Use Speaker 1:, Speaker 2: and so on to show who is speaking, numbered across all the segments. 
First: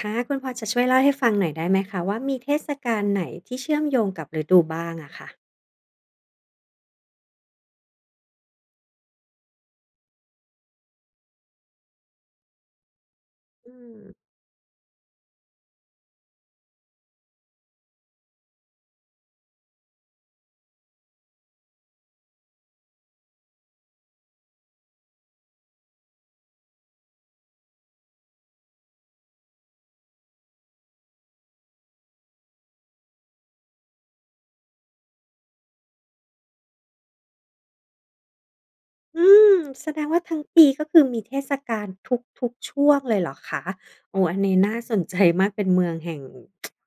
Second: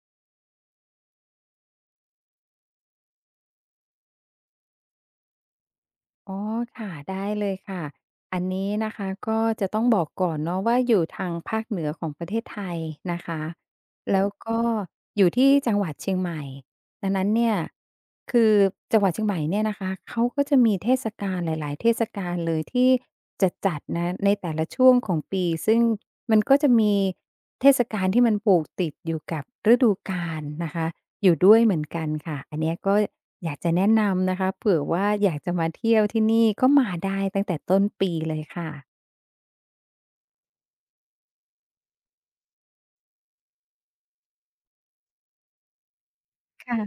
Speaker 1: ค่ะคุณพอจะช่วยเล่าให้ฟังหน่อยได้ไหมคะว่ามีเทศกาลไหนที่เชื่อมโยงกับฤดูบ้างอะค่ะ
Speaker 2: อ๋อค่ะได้เลยค่ะอันนี้นะคะก็จะต้องบอกก่อนเนาะว่าอยู่ทางภาคเหนือของประเทศไทยนะคะ
Speaker 1: อืม
Speaker 2: แล้วก็อยู่ที่จังหวัดเชียงใหม่ดังนั้นเนี่ยคือจังหวัดเชียงใหม่เนี่ยนะคะเขาก็จะมีเทศกาลหลายๆเทศกาลเลยที่จะจัดนะในแต่ละช่วงของปีซึ่งมันก็จะมีเทศกาลที่มันผูกติดอยู่กับฤดูกาลนะคะ อยู่ด้วยเหมือนกันค่ะ อันเนี้ยก็อยากจะแนะนำนะคะเผื่อว่าอยากจะมาเที่ยวที่นี่ก็มาได้ตั้งแต่ต้นปีเลยค่ะ
Speaker 1: อืมแสดงว่าทั้งปีก็คือมีเทศกาลทุกๆช่วงเลยเหรอคะโอ้อันนี้น่าสนใจมากเป็นเมืองแห่ง
Speaker 2: ค่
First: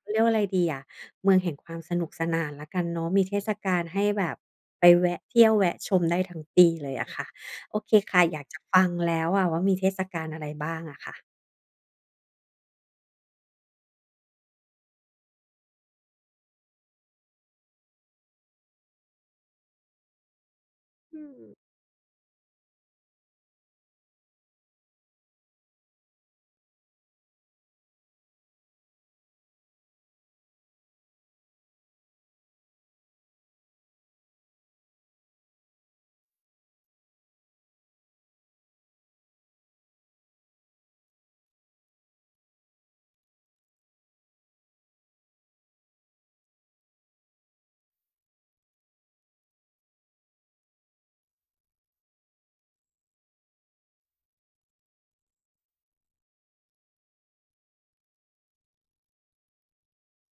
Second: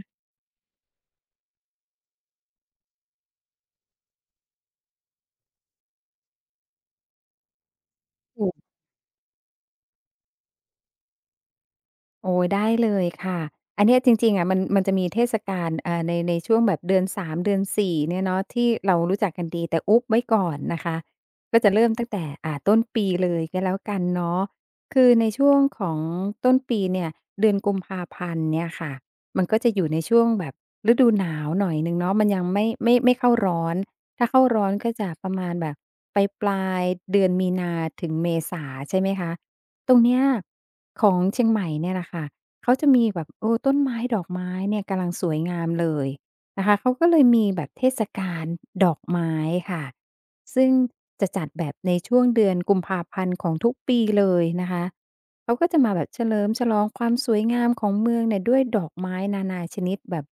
Speaker 1: เขาเรียกว่าอะไรดีอะเมืองแห่งความสนุกสนานแล้วกันเนาะมีเทศกาลให้แบบไปแวะเที่ยวแวะชมได้ทั้งปีเลยอะค่ะโอเคค่ะอยากจะฟังแล้วอะว่ามีเทศกาลอะไรบ้างอะค่ะ
Speaker 2: โอ้ยได้เลยค่ะ อันเนี้ยจริงๆอะมันมันจะมีเทศกาลในช่วงแบบเดือนสามเดือนสี่เนี่ยเนาะที่เรารู้จักกันดีแต่อุ๊บไว้ก่อนนะคะ
Speaker 1: อืม
Speaker 2: ก็จะเริ่มตั้งแต่ต้นปีเลยก็แล้วกันเนาะคือในช่วงของต้นปีเนี่ยเดือนกุมภาพันธ์เนี่ยค่ะมันก็จะอยู่ในช่วงแบบฤดูหนาวหน่อยหนึ่งเนาะมันยังไม่เข้าร้อนถ้าเข้าร้อนก็จะประมาณแบบปลายๆเดือนมีนาถึงเมษาใช่ไหมคะ ตรงเนี้ยของเชียงใหม่เนี่ยแหละค่ะเขาจะมีแบบต้นไม้ดอกไม้เนี่ยกำลังสวยงามเลยนะคะเขาก็เลยมีแบบเทศกาลดอกไม้ค่ะซึ่งจะจัดแบบในช่วงเดือนกุมภาพันธ์ของทุกปีเลยนะคะเขาก็จะมาแบบเฉลิมฉลองความสวยงามของเมืองเนี่ยด้วยดอกไม้นานาชนิดแบบ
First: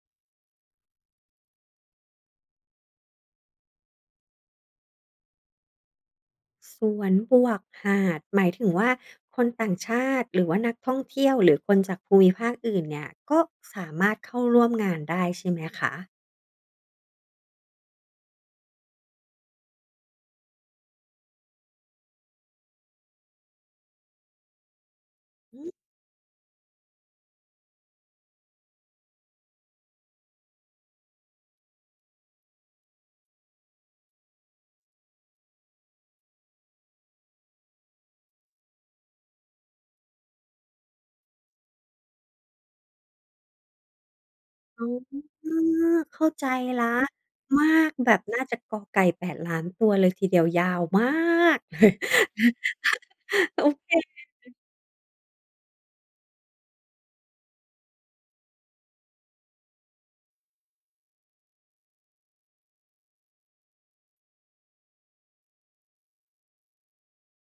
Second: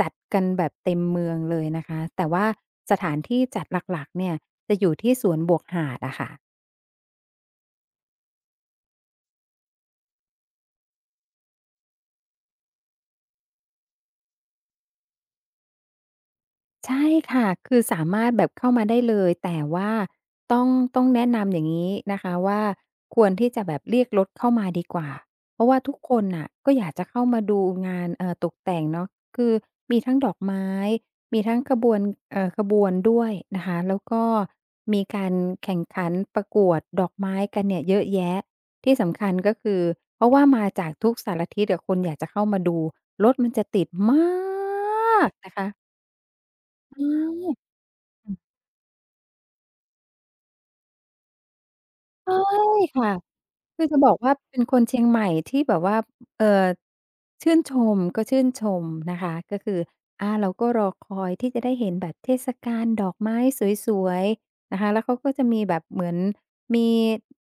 Speaker 2: จัดกันแบบเต็มเมืองเลยนะคะแต่ว่าสถานที่จัดหลักๆเนี่ยจะอยู่ที่สวนบวกหาดอะค่ะ
Speaker 1: สวนบวกหาดหมายถึงว่าคนต่างชาติหรือว่านักท่องเที่ยวหรือคนจากภูมิภาคอื่นเนี่ยก็สามารถเข้าร่วมงานได้ใช่ไหมคะ
Speaker 2: ใช่ค่ะ คือสามารถแบบเข้ามาได้เลย แต่ว่าต้องต้องแนะนำอย่างงี้นะคะว่าควรที่จะแบบเรียกรถเข้ามาดีกว่า เพราะว่าทุกคนน่ะก็อยากจะเข้ามาดูงานตกแต่งเนาะคือมีทั้งดอกไม้มีทั้งขบวนขบวนด้วยนะคะ แล้วก็มีการแข่งขันประกวดดอกไม้กันเนี่ยเยอะแยะ ที่สำคัญก็คือเพราะว่ามาจากทุกสารทิศอะคนอยากจะเข้ามาดูรถมันจะติดม
Speaker 1: อ๋
Speaker 2: า
Speaker 1: อ
Speaker 2: กนะคะ
Speaker 1: เข้าใจแล้
Speaker 2: เอ
Speaker 1: ว
Speaker 2: อ
Speaker 1: มากแบบน่าจะกอไก่แปดล้านตัวเลยทีเดียวยาวมาก
Speaker 2: ใช่ ค่ะ
Speaker 1: โอ
Speaker 2: คือจะบอ
Speaker 1: เค
Speaker 2: กว่าเป็นคนเชียงใหม่ที่แบบว่าเอ่อชื่นชมก็ชื่นชมนะคะก็คืออาเราก็รอคอยที่จะได้เห็นแบบเทศกาลดอกไม้สวยๆนะคะแล้วเขาก็จะมีแบบเหมือนมี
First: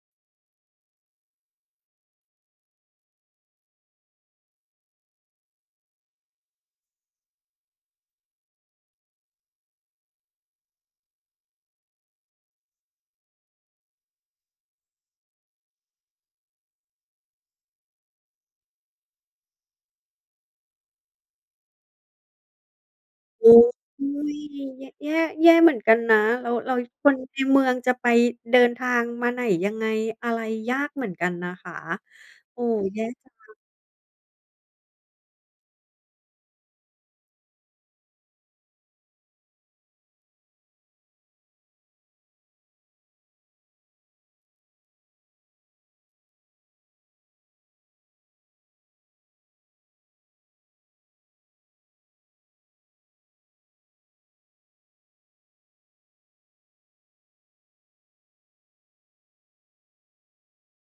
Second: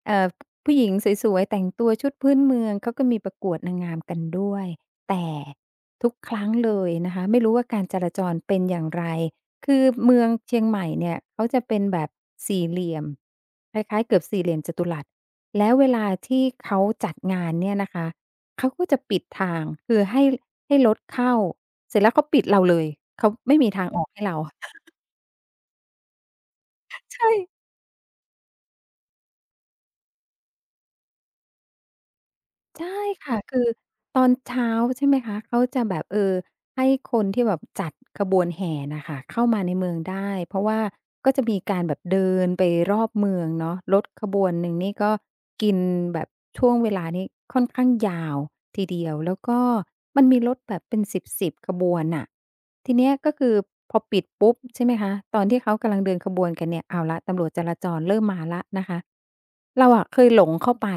Speaker 2: เอ่อผู้หญิงสวยๆแต่งตัวชุดพื้นเมืองเขาก็มีประกวดนางงามกันด้วยแต่ทุกครั้งเลยนะคะไม่รู้ว่าการจราจรเป็นอย่างไรคือเมืองเชียงใหม่เนี่ยเขาจะเป็นแบบสี่เหลี่ยมคล้ายๆเกือบสี่เหลี่ยมจัตุรัส แล้วเวลาที่เขาจัดงานเนี่ยนะคะ เขาก็จะปิดทางคือให้รถเข้าเสร็จแล้วเขาปิดเราเลยเขา
Speaker 1: โอ้
Speaker 2: ไม่มีทางออกให้เรา
Speaker 1: ย แย่แย่แย่เหมือนกันนะแล้วแล้วคนในเมื
Speaker 2: ใช่
Speaker 1: องจะไปเดินทางมาไหนยังไงอะไรยากเหมือนกันนะคะโอ้
Speaker 2: ใช่
Speaker 1: แย่จั
Speaker 2: ค่ะ
Speaker 1: ง
Speaker 2: คือตอนเช้าใช่ไหมคะเขาจะแบบให้คนที่แบบจัดขบวนแห่น่ะค่ะเข้ามาในเมืองได้เพราะว่าก็จะมีการแบบเดินไปรอบเมืองเนาะรถขบวนหนึ่งนี่ก็กินแบบช่วงเวลานี้ค่อนข้างยาวทีเดียวแล้วก็มันมีรถแบบเป็น10ๆขบวนน่ะทีเนี้ยก็คือพอปิดปุ๊บใช่ไหมคะตอนที่เขากำลังเดินขบวนกันเนี่ยเอาละตำรวจจราจรเริ่มมาแล้วนะคะเราอะเคยหลงเข้าไป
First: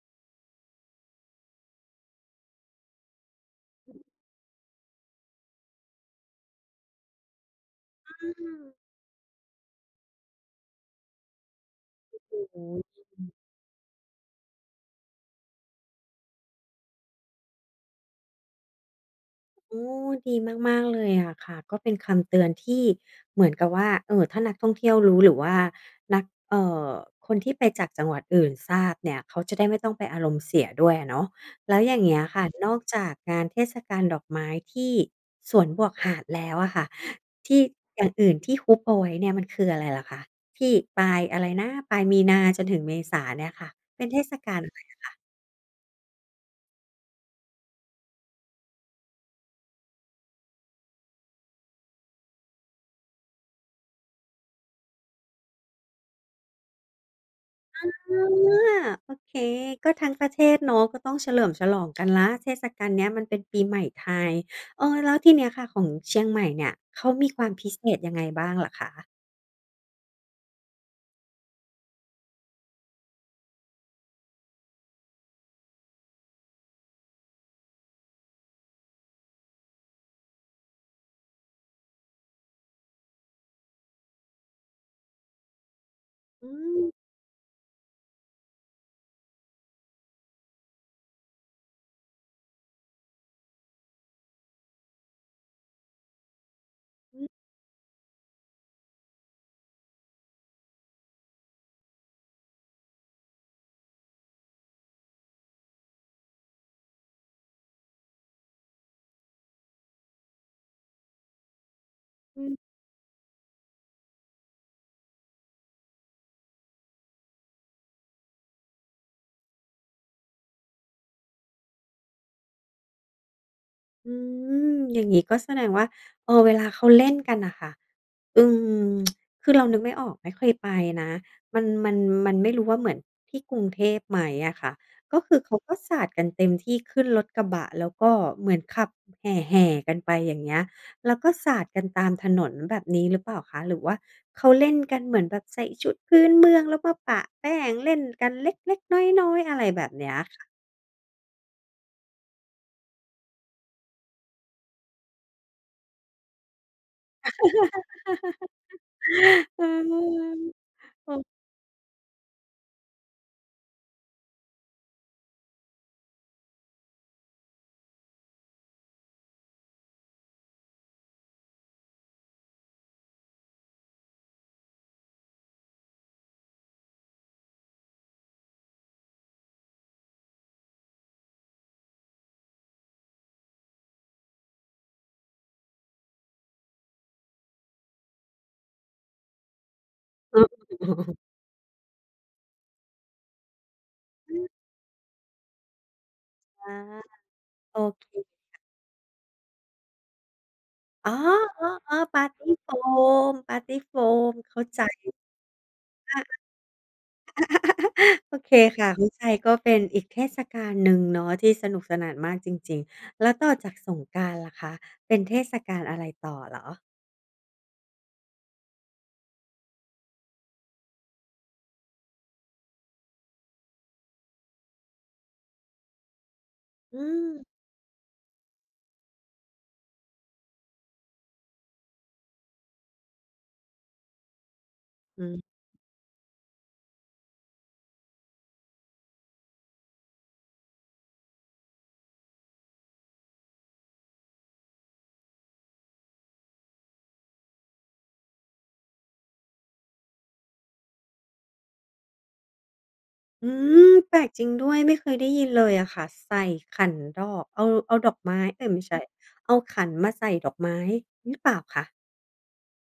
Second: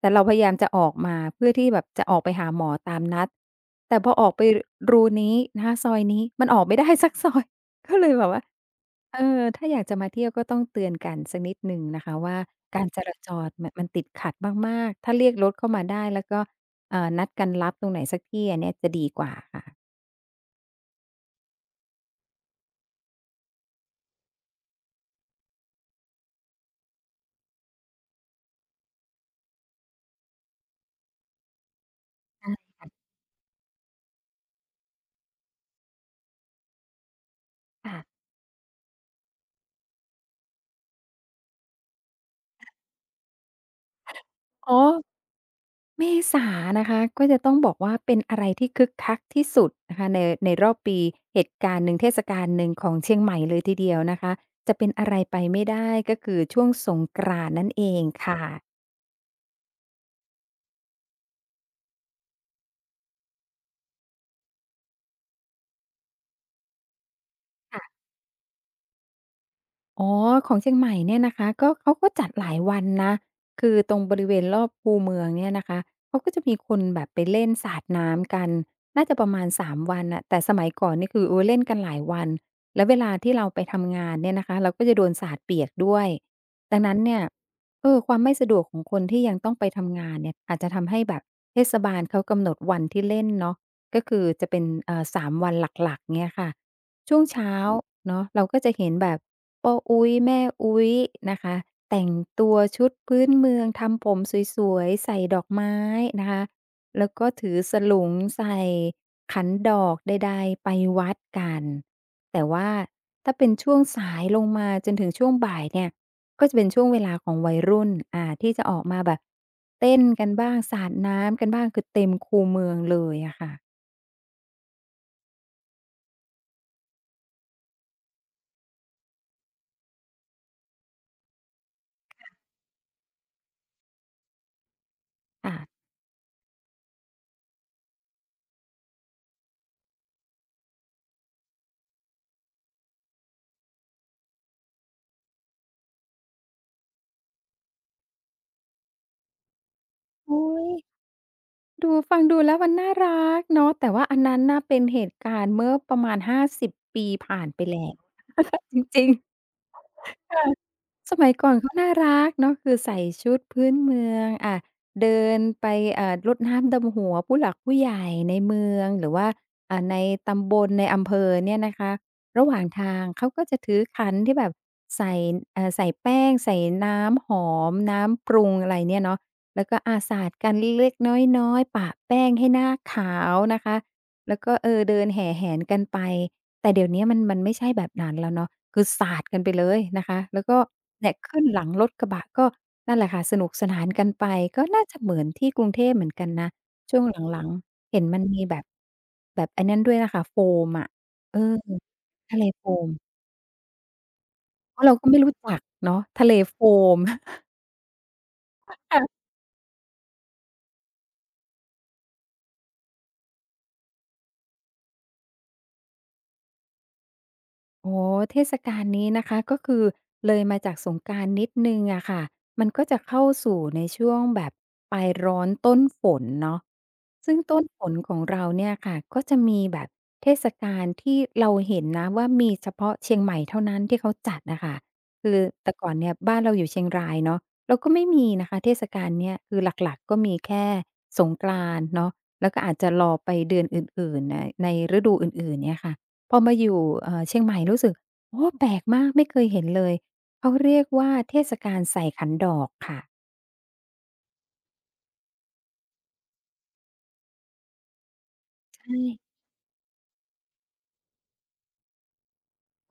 Speaker 2: แต่เราพยายามจะออกมาเพื่อที่แบบจะออกไปหาหมอตามนัดแต่พอออกไปรูนี้นะคะซอยนี้มันออกไม่ ได้สักซอย ก็เลย
Speaker 1: อ
Speaker 2: แบบว่า
Speaker 1: ืม
Speaker 2: เออถ้าอยากจะมาเที่ยวก็ต้องเตือนกันสักนิดหนึ่งนะคะว่า
Speaker 1: โอ้โฮ
Speaker 2: การจราจรมันติดขัดมากๆถ้าเรียกรถเข้ามาได้แล้วก็นัดกันรับตรงไหนสักที่อันเนี้ยจะดีกว่าค่ะ
Speaker 1: โอ้ดีมากๆเลยอะค่ะก็เป็นคำเตือนที่เหมือนกับว่าถ้านักท่องเที่ยวรู้หรือว่านักเอ่อคนที่ไปจากจังหวัดอื่นทราบเนี่ยเขาจะได้ไม่ต้องไปอารมณ์เสียด้วยอะเนาะแล้วอย่างเงี้ยค่ะนอกจากงานเทศกาลดอกไม้ที่สวนบวกหาดแล้วอะค่ะที่อย่าง
Speaker 2: ค่ะ
Speaker 1: อื่นที่ฮุบเอาไว้เนี่ยมันคืออะไรเหรอคะที่ปลายอะไรนะปลายมีนาจนถึงเมษาเนี่ยค่ะเป็นเทศกาล
Speaker 2: อ๋อ เมษานะคะก็จะต้องบอกว่าเป็นอะไรที่คึกคักที่สุดนะคะในรอบปีเหตุการณ์หนึ่งเทศกาลหนึ่งของเชียงใหม่เลยทีเดียวนะคะจะเป็นอะไรไปไม่ได้ก็คือช่วงสงกรานต์นั่นเอ
Speaker 1: อา
Speaker 2: งค่ะ
Speaker 1: โอเค ก็ทั้งประเทศเนาะก็ต้องเฉลิมฉลองกันแล้วเทศกาลเนี้ยมันเป็นปีใหม่ไทยเออแล้วทีเนี้ยค่ะของเชียงใหม่เนี่ย เขามีความพิเศษยังไงบ้างเหรอคะ
Speaker 2: อ๋อของเชียงใหม่เนี่ยนะคะก็เขาก็จัดหลายวันนะคือตรงบริเวณรอบคูเมืองเนี่ยนะคะเขาก็จะมีคนแบบไปเล่นสาดน้ำกันน่าจะประมาณ3วันน่ะแต่สมัยก่อนนี่คือโอ้เล่นกันหลายวันแล้วเวลาที่เราไปทำงานเนี่ยนะคะเราก็จะโดนสาดเปียกด้วย
Speaker 1: อื
Speaker 2: ดั
Speaker 1: ม
Speaker 2: งนั้นเนี่ยความไม่สะดวกของคนที่ยังต้องไปทำงานเนี่ยอาจจะทำให้แบบเทศบาลเขากำหนดวันที่เล่นเนาะก็คือจะเป็นสามวันหลักๆเงี้ยค่ะ ช่
Speaker 1: อื
Speaker 2: วง
Speaker 1: อ
Speaker 2: เช้าเนาะเราก็จะเห็นแบบโป้อุ้ยแม่อุ้ยนะคะแต่งตัวชุดพื้นเมืองทำผมสวยๆใส่ดอกไม้นะคะแล้วก็ถือสลุงใส่ขันดอกใดๆไปวัดกัน
Speaker 1: อื
Speaker 2: แต่
Speaker 1: อ
Speaker 2: ว่าถ้าเป็นช่วงสายลงมาจนถึงช่วงบ่ายเนี่ยก็จะเป็นช่วงเวลาของวัยรุ่นที่จะออกมาแบบเต้นกันบ้างสาดน้ำกันบ้างคือเต็มคูเมืองเลยอะค่ะ
Speaker 1: อืมอย่างนี้ก็แสดงว่าเออเวลาเขาเล่นกันน่ะค่ะอืมคือเรานึกไม่ออกไม่เคยไปนะมันมันไม่รู้ว่าเหมือนที่กรุงเทพไหมอะค่ะก็คือ
Speaker 2: อ่ะ
Speaker 1: เขาก็สาดกันเต็มที่ขึ้นรถกระบะแล้วก็เหมือนขับแห่ๆกันไปอย่างเงี้ยแล้วก็สาดกันตามถนนแบบนี้หรือเปล่าคะหรือว่าเขาเล่นกันเหมือนแบบใส่ชุดพื้นเมืองแล้วมาปะแป้งเล่นกันเล็กๆน้อยๆอะไรแบบเนี้ย
Speaker 2: อุ้
Speaker 1: ค่ะ
Speaker 2: ย ดูฟังดูแล้วมันน่ารักเนาะแต่ว่าอันนั้นน่ะเป็นเหตุการณ์เมื่อประมาณ50ปีผ่านไปแล้วจริงๆ
Speaker 1: เออโอ
Speaker 2: สมั
Speaker 1: ้
Speaker 2: ยก่อนเขาน่ารักเนาะคือใส่ชุดพื้นเมืองเดินไปรดน้ำดำหัวผู้หลักผู้ใหญ่ในเมืองหรือว่าในตำบลในอำเภอเนี่ยนะคะระหว่างทางเขาก็จะถือขันที่แบบใส่ใส่แป้งใส่น้ำหอมน้ำปรุงอะไรเนี่ยเนาะแล้วก็สาดกันเล็กๆน้อยๆปะแป้งให้หน้าขาวนะคะแล้วก็เดินแห่แหนกันไป แต่เดี๋ยวเนี้ยมันไม่ใช่แบบนั้นแล้วเนาะคือสาดกันไปเลยนะคะ
Speaker 1: เอ
Speaker 2: แล้
Speaker 1: อ
Speaker 2: วก็เนี่ย
Speaker 1: ๆๆ
Speaker 2: ขึ้นหลังรถกระบะก็นั่นแหละค่ะสนุกสนานกันไปก็น่าจะเหมือนที่กรุงเทพเหมือนกันนะ
Speaker 1: อา
Speaker 2: ช่วงหลัง
Speaker 1: โอ
Speaker 2: ๆเห็
Speaker 1: เค
Speaker 2: นมันมีแบบแบบไอ้นั้นด้วยน่ะค่ะโฟมอะ
Speaker 1: อ๋อ
Speaker 2: เออ
Speaker 1: ๆๆปาร์
Speaker 2: ทะเล
Speaker 1: ตี้
Speaker 2: โฟ
Speaker 1: โฟ
Speaker 2: ม
Speaker 1: มปาร์ตี้โฟมเข้า
Speaker 2: เพ
Speaker 1: ใจ
Speaker 2: ราะเราก็ไม่รู้จักเนาะทะเลโฟม
Speaker 1: โอเคค่ะเข้าใจก็เป็นอีกเทศกาลหนึ่งเนาะที่สนุกสนานมากจริงๆแล้วต่อจากสงกรานต์ล่ะคะเป็นเทศกาลอะไรต่อเหรอ
Speaker 2: โอ๋เทศกาลนี้นะคะก็คือเลยมาจากสงกรานต์นิดหนึ่งอะค่ะมันก็จะเข้าสู่ในช่วงแบบปลายร้อนต้นฝนเนาะ
Speaker 1: อืม
Speaker 2: ซึ่งต้นฝนของเราเนี่ยค่ะก็จะมีแบบเทศกาลที่เราเห็นนะว่ามีเฉพาะเชียงใหม่เท่านั้นที่เขาจัดน่ะค่ะ
Speaker 1: อื
Speaker 2: คือ
Speaker 1: ม
Speaker 2: แต่ก่อนเนี่ยบ้านเราอยู่เชียงรายเนาะเราก็ไม่มีนะคะเทศกาลเนี้ยคือหลักๆก็มีแค่สงกรานต์เนาะแล้วก็อาจจะรอไปเดือนอื่นๆในฤดูอื่นๆเนี่ยค่ะ พอมาอยู่เชียงใหม่รู้สึกโอ้แปลกมากไม่เคยเห็นเลยเขาเรียกว่าเทศกาลใส่ขันดอกค่ะ
Speaker 1: อืมแปลกจริงด้วยไม่เคยได้ยินเลยอะค่ะใส่ขันดอกเอาเอาดอกไม้เอ๊ยไม่
Speaker 2: ใช่
Speaker 1: ใช่เอาขันมาใส่ดอกไม้หรือเปล่าคะ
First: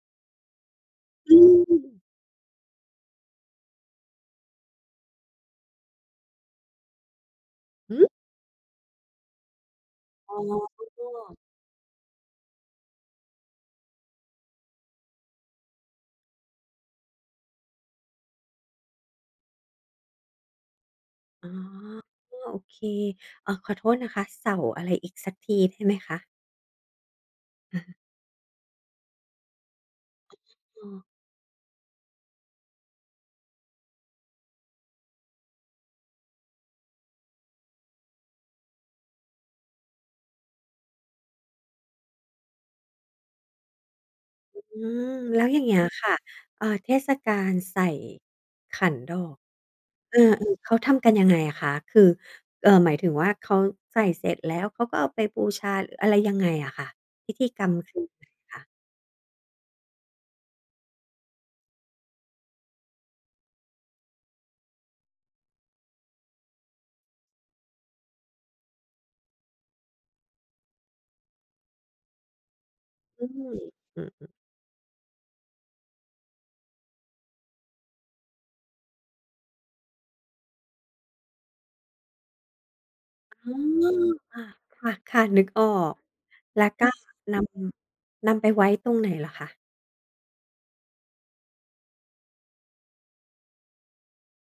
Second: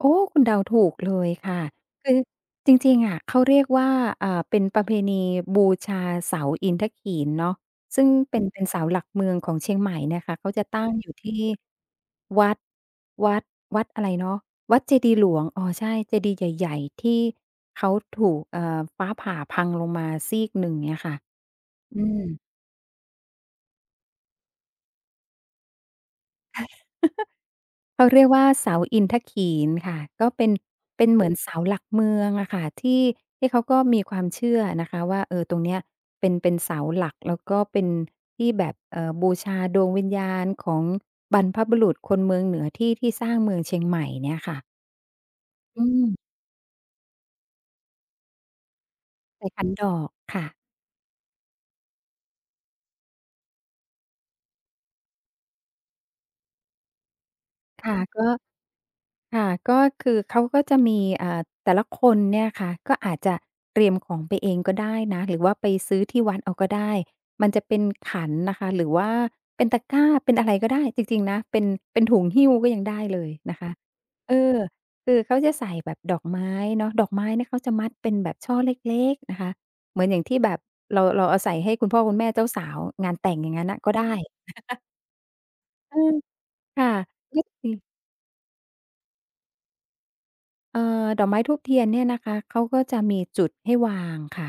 Speaker 2: โอ้คุณเดาถูกเลย
Speaker 1: อื
Speaker 2: ค่ะ
Speaker 1: ม
Speaker 2: คือจริงๆอะเขาเรียกว่าเป็นประเพณีบูชาเสาอินทขีฬเนาะ
Speaker 1: หือ
Speaker 2: ซึ่งเป็นเสาหลักเมืองของเชียงใหม่เนี่ย
Speaker 1: อ๋
Speaker 2: ค่ะเขาจะตั้งอยู่ที่
Speaker 1: อ
Speaker 2: วัดวัดวัดอะไรเนาะวัดเจดีย์หลวงอ๋อใช่เจดีย์ใหญ่ๆที่เขาถูกฟ้าผ่าพังลงมาซีกหนึ่งเงี้ยค่ะ
Speaker 1: อ๋อ
Speaker 2: อืม
Speaker 1: โอเคขอโทษนะคะเสาอะไรอีกสักทีได้ไหมคะ
Speaker 2: เขาเรียกว่าเสาอินทขีฬค่ะก็เป็นเป็น
Speaker 1: ออ
Speaker 2: เหมือนเสาหลักเมืองอะค่ะที่เขาก็มีความเชื่อนะคะว่าเออตรงเนี้ยเป็นเสาหลักแล้วก็เป็นที่แบบบูชาดวงวิญญาณของบรรพบุรุษคนเมืองเหนือที่สร้างเมืองเชียงใหม่เนี่ยค่ะ
Speaker 1: อืมแล้วอย่างเงี้ย
Speaker 2: อื
Speaker 1: ค่ะ
Speaker 2: ม
Speaker 1: เทศกาลใส่ขันดอก
Speaker 2: ใส่ขันดอก
Speaker 1: เออ
Speaker 2: ค่ะ
Speaker 1: ๆเขาทำกันยังไงอะคะคือหมายถึงว่าเขาใส่เสร็จแล้วเขาก็เอาไปบูชาหรืออะไรยังไงอะค่ะพิธีกรรม
Speaker 2: ค่ะ
Speaker 1: คือยัง
Speaker 2: ก็
Speaker 1: ไงคะ
Speaker 2: ค่ะก็คือเขาก็จะมีแต่ละคนเนี่ยค่ะก็อาจจะเตรียมของไปเองก็ได้นะหรือว่าไปซื้อที่วัดเอาก็ได้มันจะเป็นขันนะคะหรือว่าเป็นตะกร้าเป็นอะไรก็ได้จริงๆนะเป็นเป็นถุงหิ้วก็ยังได้เล
Speaker 1: อื
Speaker 2: ยนะ
Speaker 1: ม
Speaker 2: คะ
Speaker 1: อืม
Speaker 2: เออคือเขาจะใส่แบบดอกไม้เนาะดอกไม้เนี่ยเขาจะมัดเป็นแบบช่อเล็กๆนะคะเหมือนอย่างที่แบบเราเอาใส่ให้คุณพ่อคุณแม่เจ้าสาวงานแต่งอ
Speaker 1: อ๋อ
Speaker 2: ย่างงั้นน่ะก็ได้
Speaker 1: ค่ะค่ะค่ะนึกออ
Speaker 2: เอ
Speaker 1: ก
Speaker 2: อ
Speaker 1: แล้วก็
Speaker 2: ค่ะ
Speaker 1: น
Speaker 2: ก็จะมี
Speaker 1: นำไปไว้ตรงไหนเหรอคะ
Speaker 2: ดอกไม้ธูปเทียนเนี่ยนะคะเขาก็จะมีจุดให้วางค่ะ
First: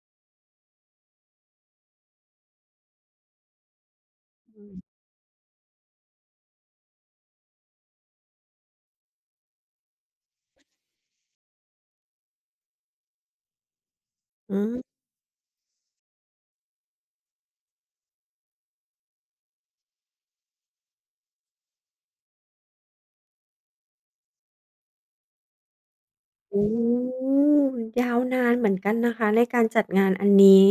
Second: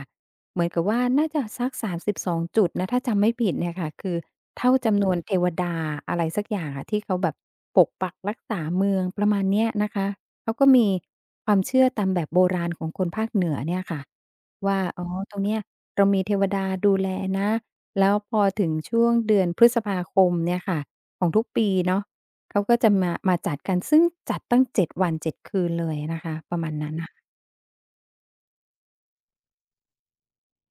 Speaker 2: เหมือนกับว่าน่าจะสักสามสิบสองจุดนะถ้าจำไม่ผิดเนี่ยค่ะคือ
Speaker 1: อื
Speaker 2: เท่า
Speaker 1: ม
Speaker 2: จำนวนเทวดาอะไรสักอย่างอะที่เขาแบบปกปักรักษาเมืองประมาณเนี้ยนะคะเขาก็มีความเชื่อตามแบบโบราณของคนภาคเหนือเนี่ยค่ะ
Speaker 1: อื
Speaker 2: ว่า
Speaker 1: ม
Speaker 2: อ๋อตรงเนี้ยเรามีเทวดาดูแลนะแล้วพอถึงช่วงเดือนพฤษภาคมเนี่ยค่ะของทุกปีเนาะ เขาก็จะมาจัดกันซึ่งจัดตั้ง7วัน7คืนเลยนะคะป
Speaker 1: โอ
Speaker 2: ระมาณนั้น
Speaker 1: ้
Speaker 2: น่ะ
Speaker 1: ยาวนานเหมือนกันนะคะในการจัดงานอันนี้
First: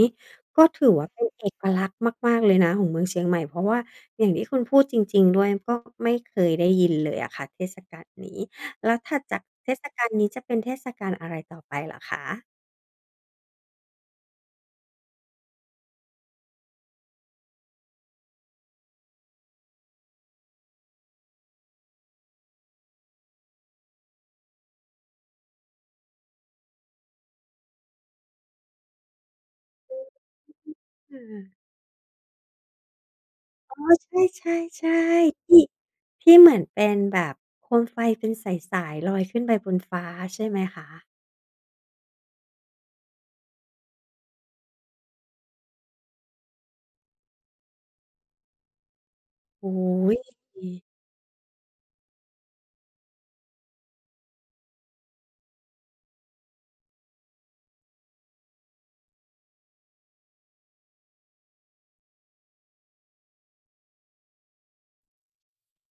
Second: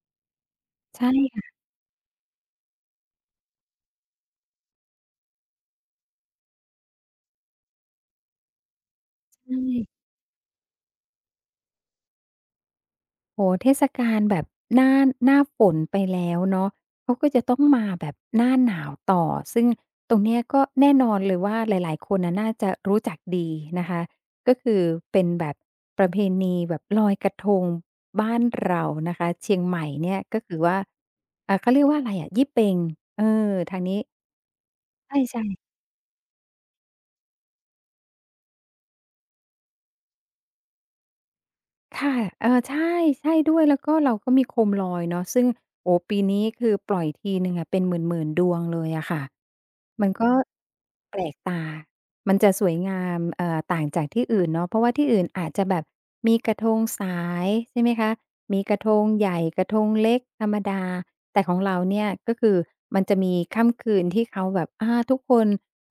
Speaker 1: ก็ถือ
Speaker 2: ใช่
Speaker 1: ว่าเป็นเอก
Speaker 2: ค่ะ
Speaker 1: ลักษณ์มากๆเลยนะของเมืองเชียงใหม่เพราะว่าอย่างที่คุณพูดจริงๆด้วยก็ไม่เคยได้ยินเลยอะค่ะเทศกาลนี้แล้วถัดจาก
Speaker 2: ใช
Speaker 1: เทศ
Speaker 2: ่
Speaker 1: กาลนี้จะเป็นเทศกาลอะไรต่อไปเหรอคะ
Speaker 2: โอ้โฮเทศกาลแบบหน้าหน้าฝนไปแล้วเนาะเขาก็จะต้องมาแบบหน้าหนาวต่อซึ่งตรงเนี้ยก็แน่นอนเลยว่าหลายๆคนน่ะน่าจะรู้จักดีนะคะก็คือเป็นแบบประเพณีแบบลอยกระทงบ้านเรานะคะเชียงใหม่เนี่ยก็คือว่า
Speaker 1: อา
Speaker 2: เขาเรียกว่าอะไรอะยี่เป็งเอ
Speaker 1: อ๋อ
Speaker 2: ทางนี้
Speaker 1: ใช่ๆ
Speaker 2: ใช่
Speaker 1: ๆที่
Speaker 2: ๆ
Speaker 1: ที่เหมือนเป็นแบบโคมไฟเป็นสายๆลอยขึ้นไปบนฟ้าใช่ไหมคะ
Speaker 2: ค่ะเออใช่ ใช่ด้วย แล้วก็เราก็มีโคมลอยเนาะซึ่งโอ้โฮปีนี้คือปล่อยทีหนึ่งอะเป็นหมื่นๆดวงเลยอะค่ะ
Speaker 1: โอ้
Speaker 2: มั
Speaker 1: โฮ
Speaker 2: นก็แปลกตา มันจะสวยงามต่างจากที่อื่นเนาะเพราะว่าที่อื่นอาจจะแบบมีกระทงสายใช่ไหมคะมีกระทงใหญ่ กระทงเล็กธรรมดา แต่ของเราเนี่ยก็คือมันจะมีค่ำคืนที่เขาแบบทุกคน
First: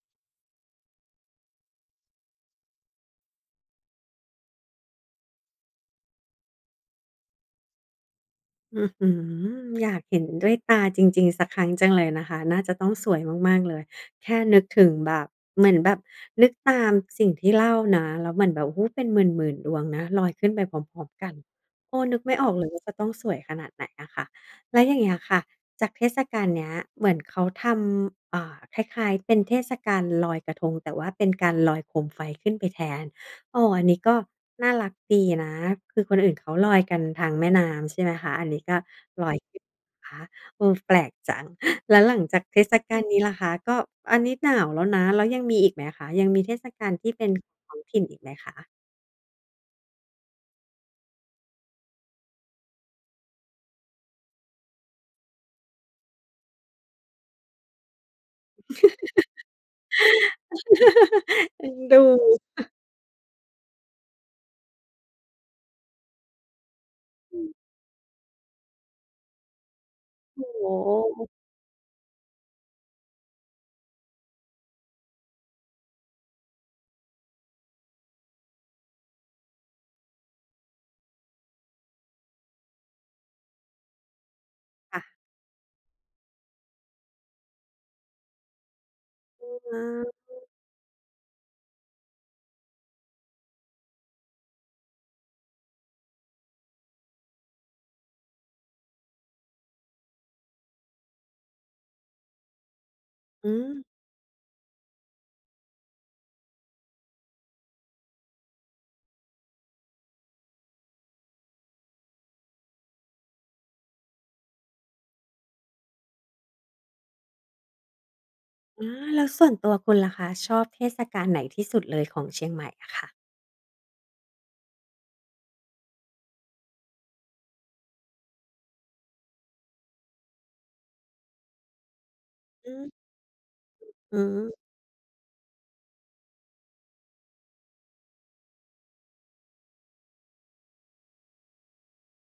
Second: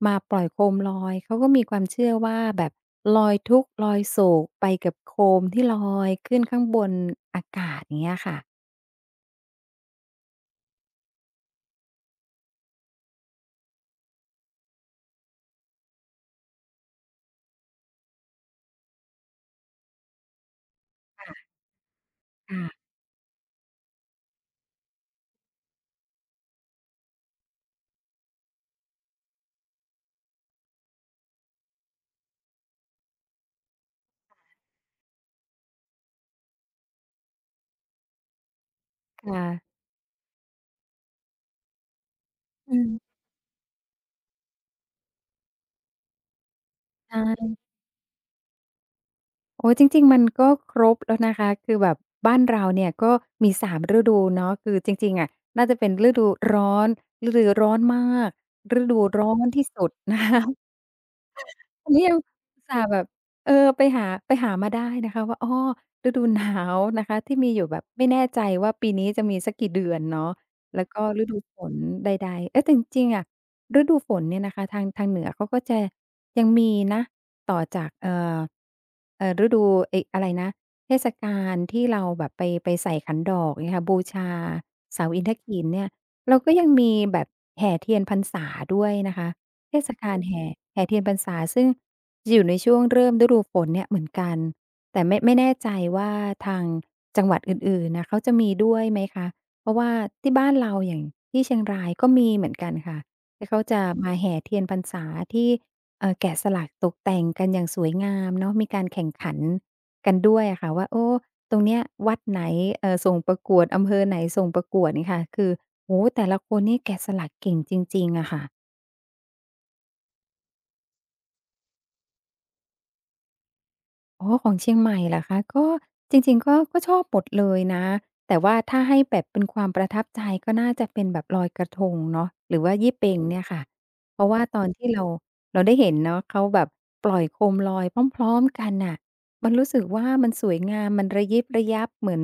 Speaker 2: มาปล่อยโคมลอยเขาก็มีความเชื่อว่าแบบลอยทุกข์ลอยโศกไปกับโคมที่ลอยขึ้นข้างบนอากาศอย่างเงี้ยค่ะ
Speaker 1: อื้อฮืออยากเห็นด้วยตาจริงๆสักครั้งจังเลยนะคะน่าจะต้องสวยมากๆเลยแค่นึกถึงแบบเหมือนแบบนึกตามสิ่งที่เล่านะแล้วเหมือนแบบโอ้โฮเป็นหมื่นๆดวงนะลอยขึ้นไปพร้อมๆกันโอ้นึกไม่ออกเลยว่า
Speaker 2: ค่ะ
Speaker 1: จะต้องสวยขนาดไหนอะค่ะแล้วอย่างเงี้ยค่ะจากเทศกาลเนี้ยเหมือนเขาทำอ่าคล้ายๆเป็นเทศกาลลอยกระทงแต่ว่าเป็นการลอยโคมไฟขึ้นไปแทน อ๋ออันนี้ก็น่ารักดีนะ คือคนอื่นเขาลอยกันทางแม่น้ำใช่ไหมคะอันนี้ก็ลอย
Speaker 2: ค่ะ
Speaker 1: คะเออแปลกจังแล้วหลังจากเทศ
Speaker 2: อื
Speaker 1: กาล
Speaker 2: ม
Speaker 1: นี้ล่ะคะก็อันนี้หนาวแล้วนะแล้วยังมีอีกไหมคะยังมีเทศกาลที่
Speaker 2: ใช
Speaker 1: เป็น
Speaker 2: ่
Speaker 1: ท้องถิ่นอีกไหมคะ
Speaker 2: โอ๊ยจริงๆมันก็ครบแล้วนะคะคือแบบบ้านเราเนี่ยก็มีสามฤดูเนาะคือจริงๆอะน่าจะเป็นฤดูร้อนฤดูร้อนมากฤดูร้อนที่สุดนะคะ
Speaker 1: เอ็น
Speaker 2: อัน
Speaker 1: ดู
Speaker 2: นี้ยังอุตส่าห์แบบเออไปหามาได้นะคะว่าอ้อฤดูหนาวนะคะที่มีอยู่แบบไม่แน่ใจว่าปีนี้จะมีสักกี่เดือนเนาะ
Speaker 1: โอ้โ
Speaker 2: แล้ว
Speaker 1: ฮ
Speaker 2: ก็ฤดูฝนใดๆเอ๊ยแต่จริงๆอะฤดูฝนเนี่ยนะคะทางเหนือเขาก็จะยังมีนะต่อจากฤดูไอ้อะไรนะเทศกาลที่เราแบบไปใส่ขันดอกเงี้ยค่ะบูชาเสา
Speaker 1: ค่ะ
Speaker 2: อินทกีฬเนี่ยเราก็ยังมีแบบแห่เทียนพรรษาด้วยนะคะ
Speaker 1: อ
Speaker 2: เท
Speaker 1: า
Speaker 2: ศกาลแห่เทียนพรรษาซึ่งจะอยู่ในช่วงเริ่มฤดูฝนเนี่ยเหมือนกันแต่ไม่แน่ใจว่าทางจังหวัดอื่นๆน่ะเขาจะมีด้วยไหมคะเพราะว่าที่บ้านเราอย่างที่เชียงรายก็มีเหมือนกันค่ะ
Speaker 1: อื
Speaker 2: ที่เขา
Speaker 1: ม
Speaker 2: จะมาแห่เทียนพรรษาที่แกะสลักตกแต่งกันอย่างสวยงามเนาะมีการแข่งขันกันด้วยอะค่ะว่าโอ้ตรงเนี้ยวัดไหนส่งประกวดอำเภอไหนส่งประกวดเนี่ยค่ะคือโอ้โฮแต่ละคนนี่แกะสลักเก่งจริงๆอะค่ะ
Speaker 1: อาแล้วส่วนตัวคุณล่ะคะชอบเทศกาลไหนที่สุดเลยของเชียงใหม่อะค่ะ
Speaker 2: อ๋อของเชียงใหม่เหรอคะก็จริงๆก็ชอบหมดเลยนะแต่ว่าถ้าให้แบบเป็นความประทับใจก็น่าจะเป็นแบบลอยกระทงเนาะหรือ
Speaker 1: อื
Speaker 2: ว่า
Speaker 1: อ
Speaker 2: ยี่เป็งเนี่ยค่ะ
Speaker 1: อื
Speaker 2: เพราะว่า
Speaker 1: ม
Speaker 2: ตอนที่เราได้เห็นเนาะเขาแบบปล่อยโคมลอยพร้อมๆกันน่ะมันรู้สึกว่ามันสวยงามมันระยิบระยับเหมือน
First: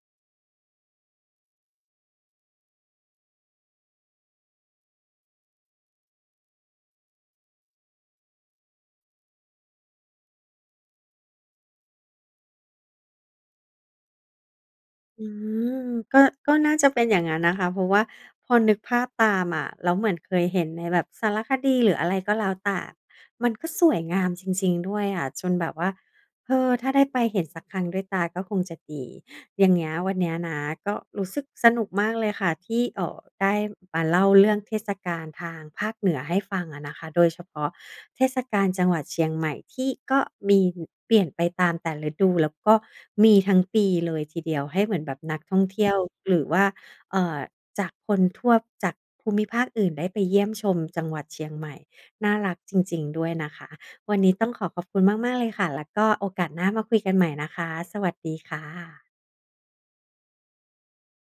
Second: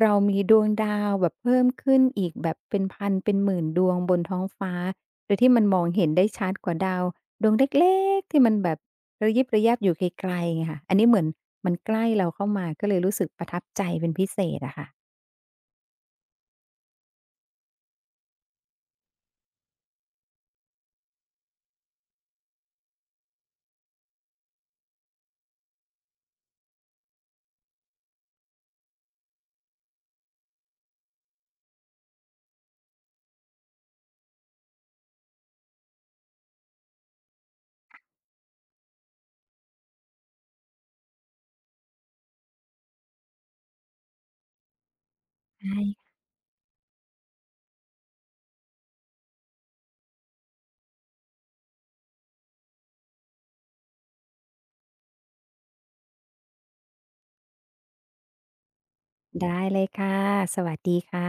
Speaker 2: เรามีดวงดาวแบบเพิ่มขึ้นอีกแบบเป็นพันเป็นหมื่นดวงบนท้องฟ้าโดยที่มันมองเห็นได้ชัดกว่าดาวดวงเล็กๆที่มันแบบ ระยิบระยับอยู่ไกลๆไงค่ะอันนี้เหมือนมันใกล้เราเข้ามาก็เลยรู้สึกประทับใจเป็นพิเศษอะค่ะ
Speaker 1: อืมก็ก็น่าจะเป็นอย่างนั้นนะคะเพราะว่าพอนึกภาพตามอะแล้วเหมือนเคยเห็นในแบบสารคดีหรืออะไรก็แล้วแต่มันก็สวยงามจริงๆด้วยอะจนแบบว่าเออถ้าได้ไปเห็นสักครั้งด้วยตาก็คงจะดี อย่างเงี้ยวันเนี้ยนะก็รู้สึกสนุกมากเลยค่ะที่เออได้มาเล่าเรื่องเทศกาลทางภาคเหนือให้ฟังอะนะคะโดยเฉพาะเทศกาลจังหวัดเชียงใหม่ที่ก็มีเปลี่ยนไปตามแต่ฤดูแล้วก็มีทั้งปีเลยทีเดียวให้เหมือนแบบนักท่องเที่ยว
Speaker 2: ใช่
Speaker 1: หรือว่าเอ่อจากคนทั่วจากภูมิภาคอื่นได้ไปเยี่ยมชมจังหวัดเชียงใหม่น่ารักจริงๆด้วยนะคะวันนี้ต้องขอขอบคุณมากๆเลยค่ะแล้วก็โอกาสหน้ามาคุยกันใหม่นะคะสวัสดีค่ะ
Speaker 2: ได้เลยค่ะ สวัสดีค่ะ